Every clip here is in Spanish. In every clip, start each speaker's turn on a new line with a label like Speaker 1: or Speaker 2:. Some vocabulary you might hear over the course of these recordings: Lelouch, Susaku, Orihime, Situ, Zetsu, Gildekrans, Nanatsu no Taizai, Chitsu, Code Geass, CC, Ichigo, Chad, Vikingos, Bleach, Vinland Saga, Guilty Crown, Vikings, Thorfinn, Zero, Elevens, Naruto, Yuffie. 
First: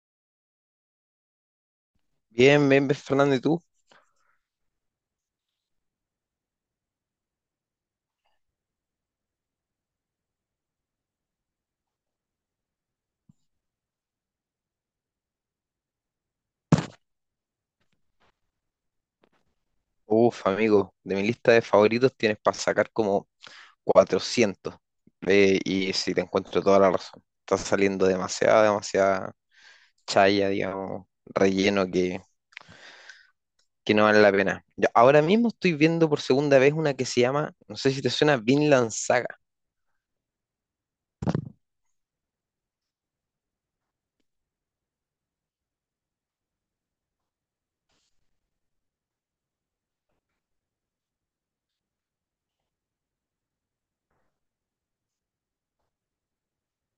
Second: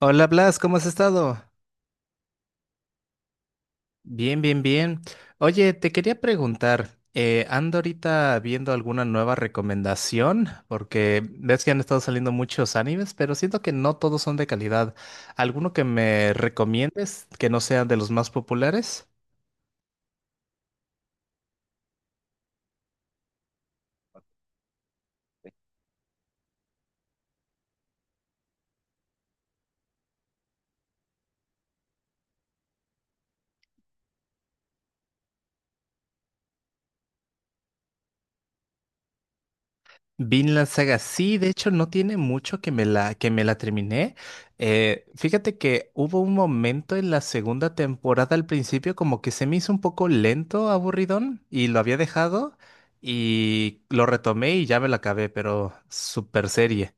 Speaker 1: Hola Blas, ¿cómo has estado?
Speaker 2: Bien, bien, bien, Fernando, ¿y tú?
Speaker 1: Bien, bien, bien. Oye, te quería preguntar, ando ahorita viendo alguna nueva recomendación, porque ves que han estado saliendo muchos animes, pero siento que no todos son de calidad. ¿Alguno que me recomiendes que no sea de los más populares?
Speaker 2: Uf, amigo, de mi lista de favoritos tienes para sacar como 400. Y sí, te encuentro toda la razón. Está saliendo demasiada, demasiada chaya, digamos, relleno que no vale la pena. Yo ahora mismo estoy viendo por segunda vez una que se llama, no sé si te suena, Vinland Saga.
Speaker 1: Vinland Saga, sí, de hecho no tiene mucho que que me la terminé. Fíjate que hubo un momento en la segunda temporada al principio como que se me hizo un poco lento, aburridón, y lo había dejado y lo retomé y ya me la acabé, pero super serie.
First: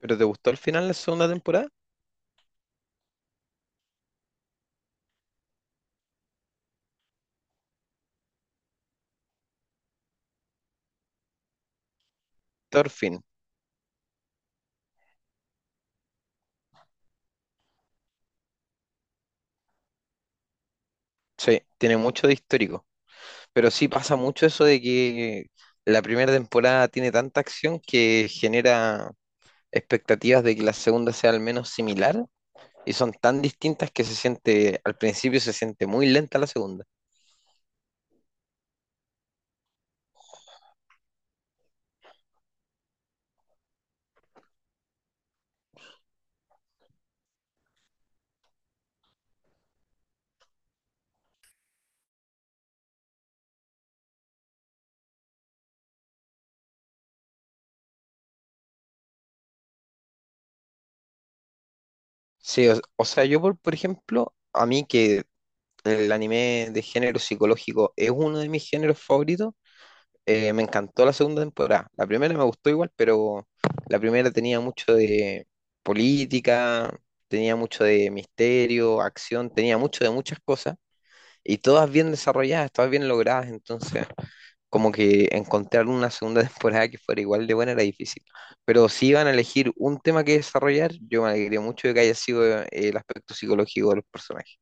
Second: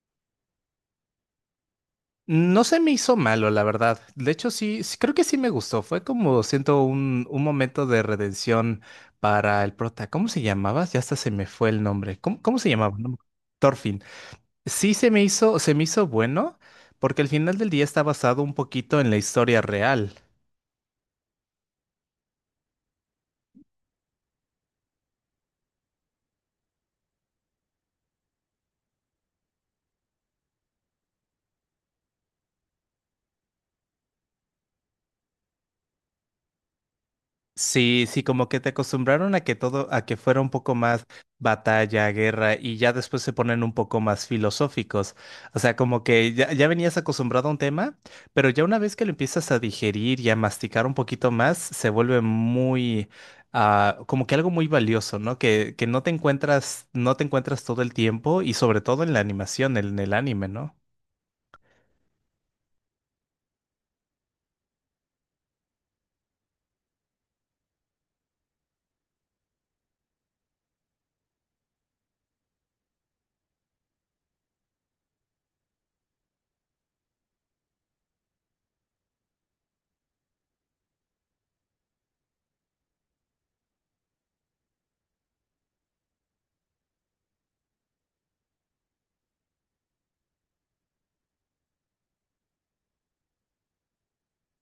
Speaker 2: Pero ¿te gustó el final de la segunda temporada?
Speaker 1: No se me hizo malo, la verdad. De hecho, sí, sí, creo que sí me gustó. Fue como, siento, un momento de redención para el prota. ¿Cómo se llamaba? Ya hasta se me fue el nombre. Cómo se llamaba? No me
Speaker 2: Thorfinn,
Speaker 1: acuerdo. Thorfinn. Sí se me hizo bueno, porque al final del día está basado un poquito en la historia real.
Speaker 2: sí, tiene mucho de histórico. Pero sí pasa mucho eso de que la primera temporada tiene tanta acción que genera expectativas de que la segunda sea al menos similar, y son tan distintas que se siente, al principio se siente muy lenta la segunda.
Speaker 1: Sí, sí, como que te acostumbraron a a que fuera un poco más batalla, guerra, y ya después se ponen un poco más filosóficos. O sea, como que ya venías acostumbrado a un tema, pero ya una vez que lo empiezas a digerir y a masticar un poquito más, se vuelve muy, ah, como que algo muy valioso, ¿no? Que no te encuentras, no te encuentras todo el tiempo, y sobre todo en la animación, en el anime, ¿no?
Speaker 2: Sí, o sea, yo por ejemplo, a mí que el anime de género psicológico es uno de mis géneros favoritos, me encantó la segunda temporada. La primera me gustó igual, pero la primera tenía mucho de política, tenía mucho de misterio, acción, tenía mucho de muchas cosas y todas bien desarrolladas, todas bien logradas. Entonces como que encontrar una segunda temporada que fuera igual de buena era difícil. Pero si iban a elegir un tema que desarrollar, yo me alegré mucho de que haya sido el aspecto psicológico de los personajes.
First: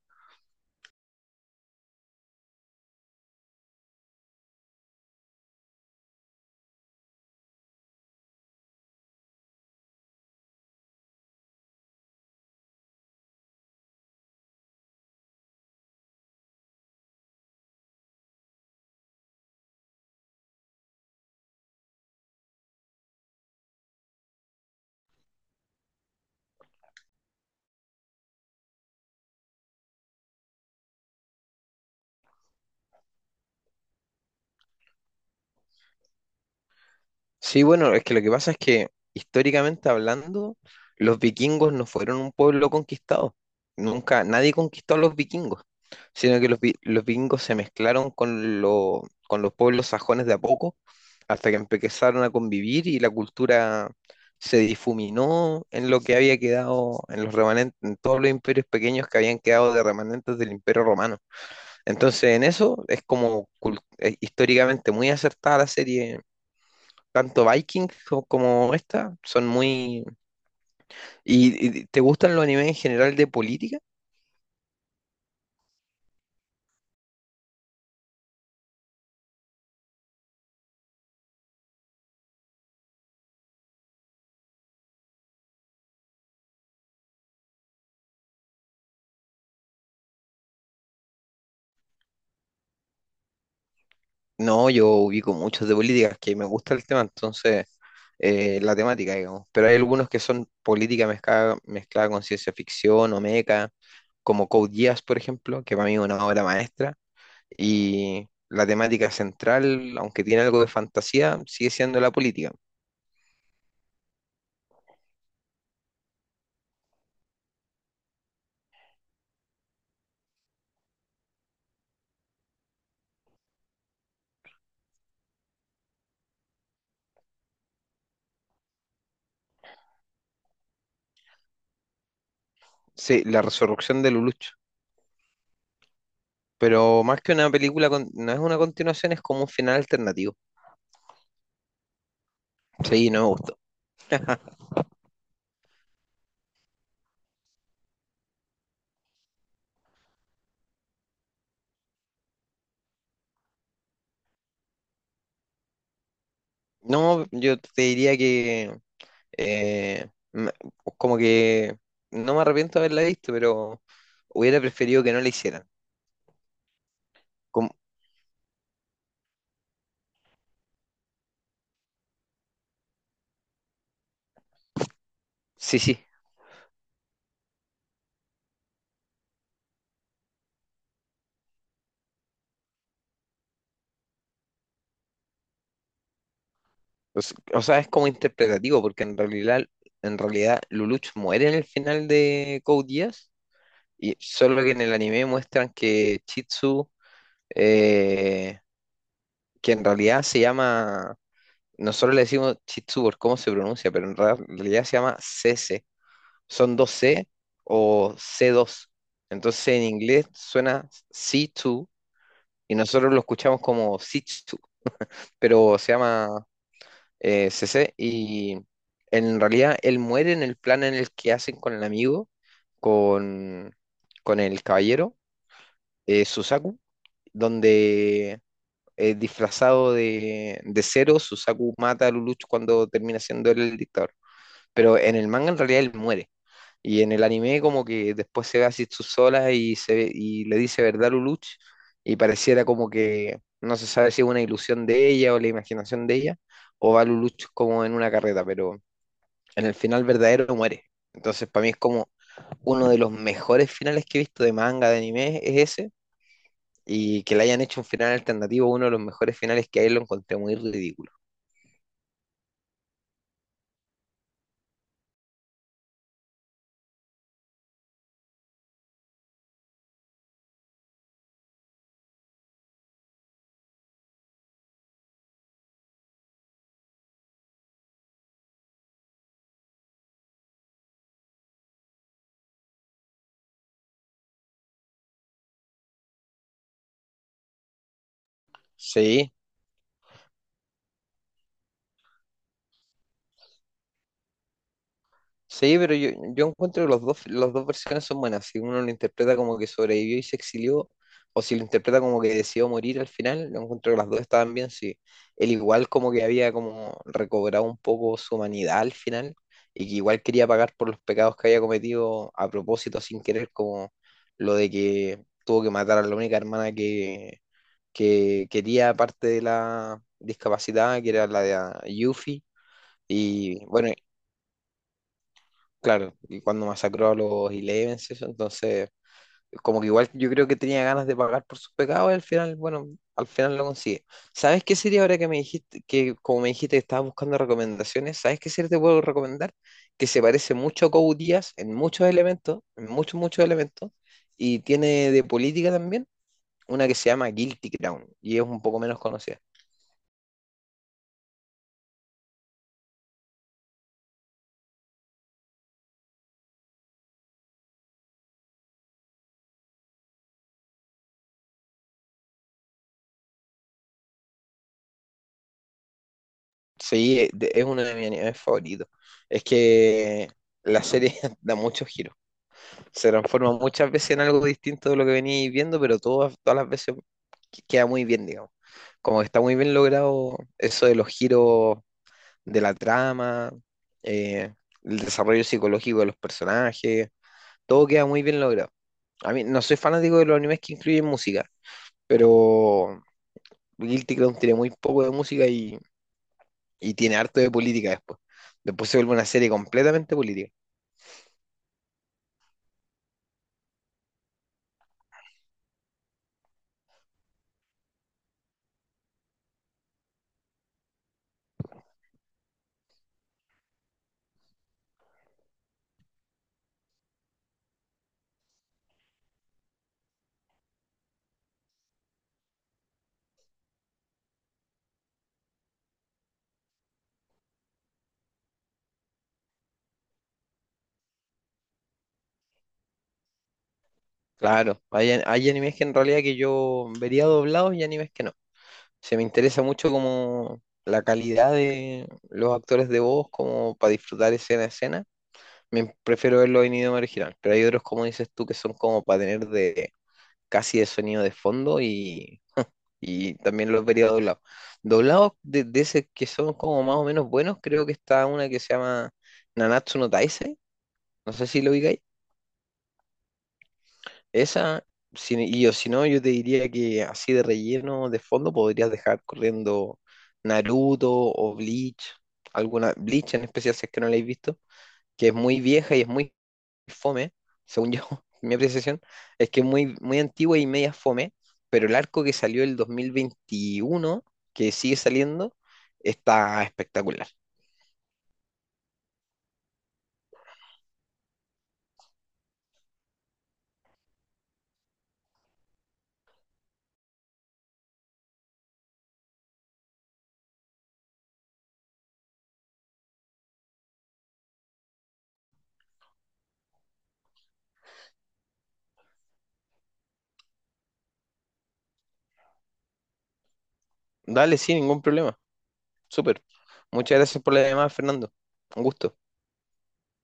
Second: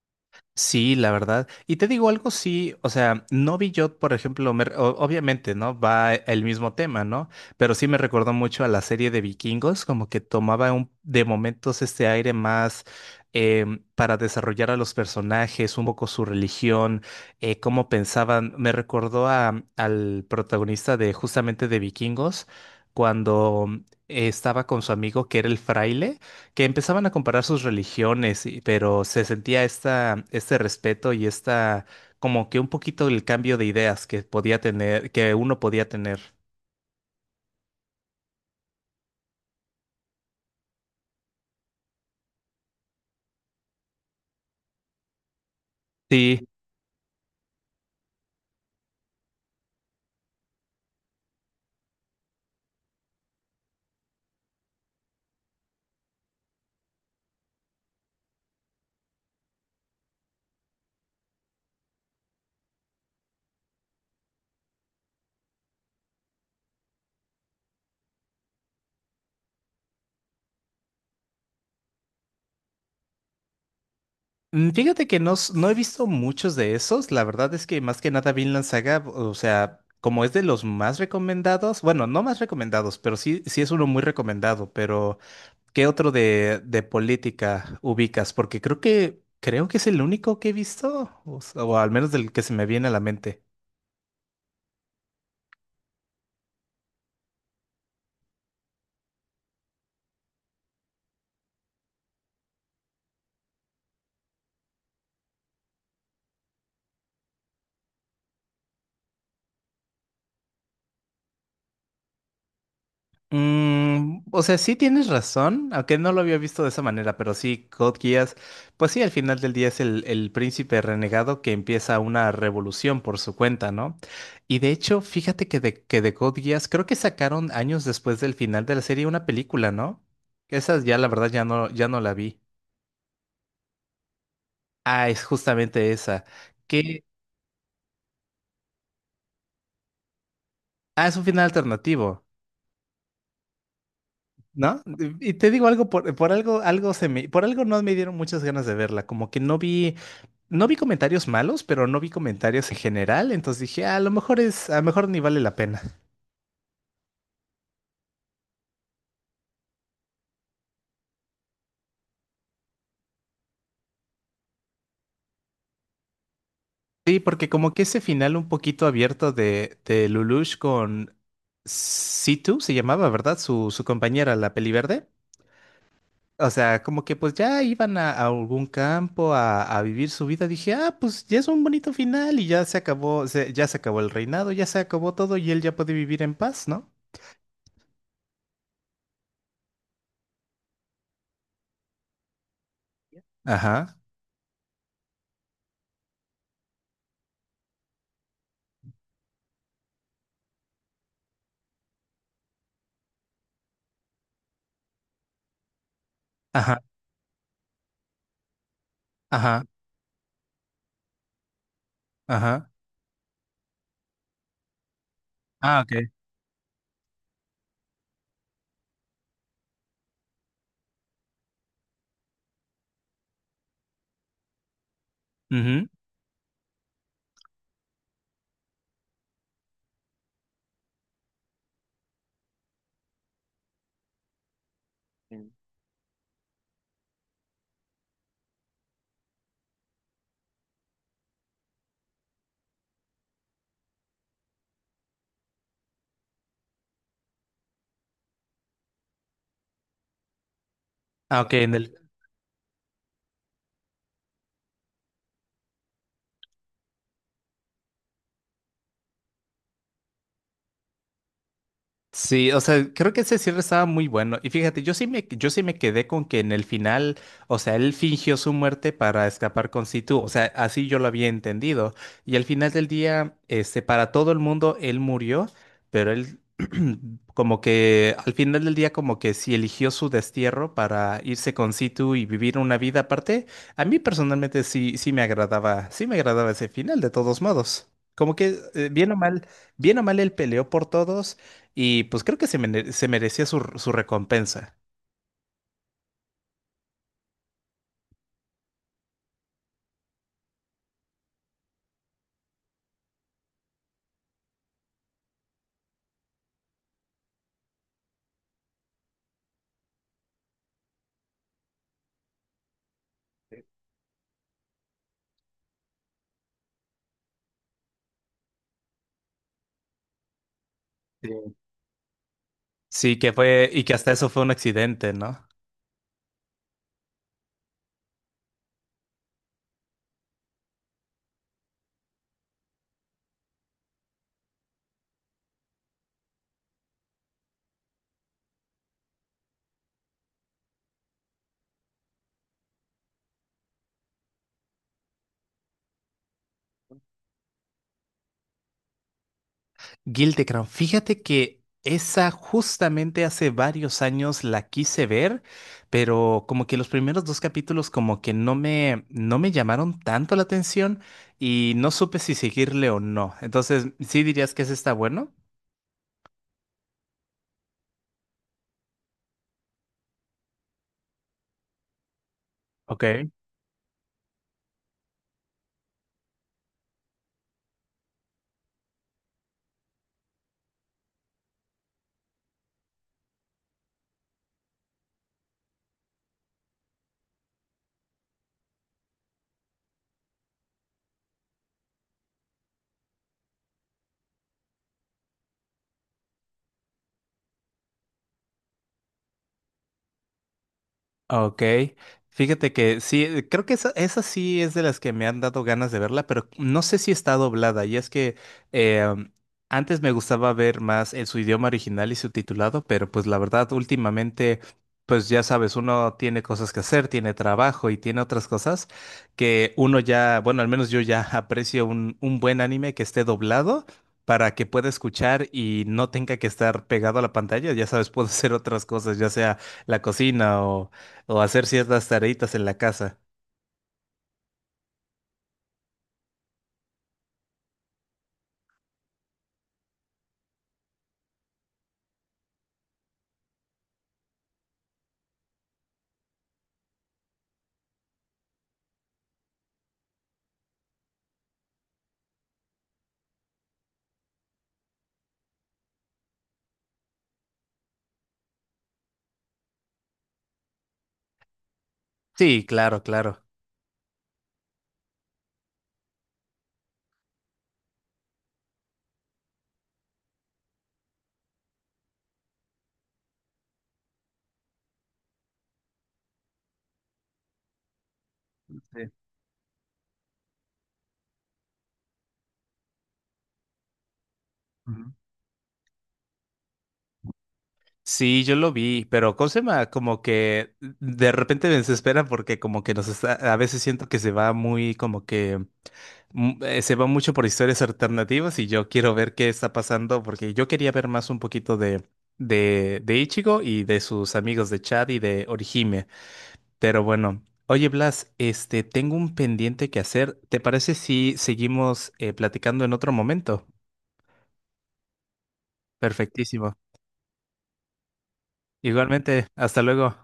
Speaker 1: Sí, la verdad. Y te digo algo, sí, o sea, no vi yo, por ejemplo, obviamente, ¿no? El mismo tema, ¿no? Pero sí me recordó mucho a la serie de Vikingos, como que tomaba un, de momentos este aire más para desarrollar a los personajes, un poco su religión, cómo pensaban. Me recordó al protagonista de justamente de Vikingos, cuando estaba con su amigo que era el fraile que empezaban a comparar sus religiones, pero se sentía esta, este respeto y esta, como que un poquito el cambio de ideas que podía tener, que uno podía tener.
Speaker 2: Sí, bueno, es que lo que pasa es que históricamente hablando, los vikingos no fueron un pueblo conquistado. Nunca nadie conquistó a los vikingos, sino
Speaker 1: Sí.
Speaker 2: que los vikingos se mezclaron con los pueblos sajones de a poco, hasta que empezaron a convivir y la cultura se difuminó en lo que había quedado, en los remanentes, en todos los imperios pequeños que habían quedado de remanentes del Imperio Romano. Entonces, en eso es históricamente muy acertada la serie, tanto como esta son muy... ¿Y, y te gustan los animes en general de política?
Speaker 1: Mm, fíjate que no, no he visto muchos de esos. La verdad es que más que nada Vinland Saga, o sea, como es de los más recomendados, bueno, no más recomendados, pero sí, sí es uno muy recomendado. Pero, ¿qué otro de política ubicas? Porque creo creo que es el único que he visto, o al menos del que se me viene a la mente.
Speaker 2: No, yo ubico muchos de política, que me gusta el tema, entonces la temática, digamos. Pero hay algunos que son política mezclada, mezclada con ciencia ficción o meca, como Code Geass, por ejemplo, que para mí es una obra maestra. Y la temática central, aunque tiene algo de fantasía, sigue siendo la política.
Speaker 1: Mm, o sea, sí tienes razón, aunque no lo había visto de esa manera, pero sí, Code Geass, pues sí, al final del día es el príncipe renegado que empieza una revolución por su cuenta, ¿no? Y de hecho, fíjate que que de Code Geass, creo que sacaron años después del final de la serie una película, ¿no? Esa ya, la verdad, ya no la vi.
Speaker 2: Sí, la resurrección de Lelouch.
Speaker 1: Ah, es justamente esa,
Speaker 2: Pero
Speaker 1: que,
Speaker 2: más que una película, no es una continuación, es como un final alternativo.
Speaker 1: ah, es un final alternativo.
Speaker 2: Sí, no me gustó.
Speaker 1: ¿No? Y te digo algo, por algo, por algo no me dieron muchas ganas de verla, como que no vi, no vi comentarios malos, pero no vi comentarios en general, entonces dije, "Ah, a lo mejor es, a lo mejor ni vale la pena."
Speaker 2: No, yo te diría que eh, me- como que no me arrepiento de haberla visto, pero hubiera preferido que no la hicieran.
Speaker 1: Sí, porque como
Speaker 2: Como
Speaker 1: que ese final un poquito abierto de Lelouch con Situ, se llamaba, ¿verdad? Su compañera, la peliverde.
Speaker 2: sí, sí.
Speaker 1: O sea, como que pues ya iban a algún campo a vivir su vida. Dije, ah, pues ya es un bonito final y ya se acabó, ya se acabó el reinado, ya se acabó todo y él ya puede vivir en paz, ¿no?
Speaker 2: O s- o sea, es como interpretativo, porque en realidad Lelouch muere en el final de Code Geass,
Speaker 1: Ajá,
Speaker 2: y solo que en el anime muestran que Chitsu, eh, que en realidad se llama, nosotros le decimos Chitsu por cómo se pronuncia, pero en realidad se llama CC, son
Speaker 1: ajá,
Speaker 2: 2C o c dos.
Speaker 1: ajá,
Speaker 2: Entonces en inglés suena C2,
Speaker 1: ajá.
Speaker 2: y nosotros lo escuchamos como C2, pero
Speaker 1: Ah,
Speaker 2: se
Speaker 1: ok.
Speaker 2: llama c C. Y en realidad él muere en el plan en el que hacen con el amigo, con, con el caballero,
Speaker 1: Ujú.
Speaker 2: Susaku, donde disfrazado de Zero, Susaku mata a Lelouch cuando termina siendo él el dictador. Pero en el manga en realidad él muere. Y en el anime como que después se ve a Zetsu sola y y le dice verdad Luluch, y pareciera como que no se sabe si es una ilusión de ella o la imaginación de ella, o va Luluch como en una carreta, pero en el final verdadero muere.
Speaker 1: Ah,
Speaker 2: Entonces
Speaker 1: ok,
Speaker 2: para mí
Speaker 1: en
Speaker 2: es
Speaker 1: el
Speaker 2: como uno de los mejores finales que he visto de manga, de anime, es ese. Y que le hayan hecho un final alternativo, uno de los mejores finales que hay, lo encontré muy ridículo.
Speaker 1: sí, o sea, creo que ese cierre estaba muy bueno. Y fíjate, yo sí me quedé con que en el final, o sea, él fingió su muerte para escapar con Situ. O sea, así yo lo había entendido. Y al final del día, este, para todo el mundo, él murió, pero él como que al final del día, como que sí eligió su destierro para irse con Situ y vivir una vida aparte. A mí personalmente sí, sí me agradaba ese final, de todos modos. Como que,
Speaker 2: Sí,
Speaker 1: bien o mal, él peleó por todos. Y pues creo se merecía su, su recompensa.
Speaker 2: sí, pero yo encuentro que los dos, las dos versiones son buenas. Si uno lo interpreta como que sobrevivió y se exilió, o si lo interpreta como que decidió morir al final, yo encuentro que las dos estaban bien. Sí, él igual como que había como recobrado un poco su humanidad al final, y que igual quería pagar por los pecados que había cometido a propósito, sin querer, como lo de que tuvo que matar a la única hermana que quería, aparte de la discapacidad, que era la
Speaker 1: Sí.
Speaker 2: de Yuffie.
Speaker 1: Sí, que
Speaker 2: Y
Speaker 1: fue, y
Speaker 2: bueno,
Speaker 1: que hasta eso fue un accidente, ¿no?
Speaker 2: claro, y cuando masacró a los Elevens, eso, entonces, como que igual yo creo que tenía ganas de pagar por sus pecados y al final, bueno, al final lo consigue. ¿Sabes qué serie, ahora que me dijiste, que como me dijiste que estabas buscando recomendaciones, sabes qué serie te puedo recomendar? Que se parece mucho a Code Geass en muchos elementos, en muchos, muchos elementos, y tiene de política también, una que se llama Guilty Crown, y es un poco menos conocida.
Speaker 1: Gildekrans, fíjate que esa justamente hace varios años la quise ver, pero como que los primeros dos capítulos como que no me llamaron tanto la atención y no supe si seguirle o no. Entonces, ¿sí dirías que ese está bueno?
Speaker 2: Sí, es uno de mis animes favoritos. Es que la serie da muchos giros.
Speaker 1: Ok.
Speaker 2: Se transforma muchas veces en algo distinto de lo que venís viendo, pero todas, todas las veces queda muy bien, digamos. Como que está muy bien logrado eso de los giros de la trama, eh, el desarrollo psicológico de los personajes, todo queda muy bien logrado. A mí no soy fanático de los animes que incluyen música, pero Guilty Crown tiene muy poco de música, y tiene harto de política después. Después se vuelve una serie completamente política.
Speaker 1: Ok, fíjate que sí, creo esa sí es de las que me han dado ganas de verla, pero no sé si está doblada. Y es que eh, antes me gustaba ver más en su idioma original y subtitulado, pero pues la verdad últimamente, pues ya sabes, uno tiene cosas que hacer, tiene trabajo y tiene otras cosas que uno ya, bueno, al menos yo ya aprecio un buen anime que esté doblado para que pueda escuchar y no tenga que estar pegado a la pantalla. Ya sabes, puedo hacer otras cosas, ya sea la cocina o hacer ciertas tareitas en la casa.
Speaker 2: Claro, hay animes que en realidad que yo vería doblados y animes que no. Se me interesa mucho como la calidad de los actores de voz, como para disfrutar escena a escena. Me prefiero verlo en idioma original, pero hay otros, como dices tú, que son como para tener de casi de sonido de fondo, y también los vería doblados. Doblados de ese que son como más o menos buenos, creo que está una que se llama Nanatsu no Taizai, no sé si lo ubicáis.
Speaker 1: Sí, claro, claro.
Speaker 2: Esa, y o si no, yo te diría que así de relleno, de fondo, podrías dejar corriendo Naruto o Bleach, alguna Bleach en especial si es que no la habéis visto, que es muy vieja y es muy fome, según yo, mi apreciación,
Speaker 1: Sí.
Speaker 2: es que es muy, muy antigua y media fome, pero el arco que salió el 2021, que sigue
Speaker 1: Ujú.
Speaker 2: saliendo, está espectacular.
Speaker 1: Sí, yo lo vi, pero ¿cómo se llama? Como que de repente me desespera porque como que nos está, a veces siento que se va muy, como que mm, se va mucho por historias alternativas y yo quiero ver qué está pasando porque yo quería ver más un poquito de Ichigo y de sus amigos de Chad y de Orihime, pero bueno. Oye, Blas, este, tengo un pendiente que hacer. ¿Te parece si seguimos platicando en otro momento?
Speaker 2: Dale, sin ningún problema. Súper.
Speaker 1: Perfectísimo.
Speaker 2: Muchas gracias por la llamada, Fernando. Un gusto.
Speaker 1: Igualmente, hasta luego.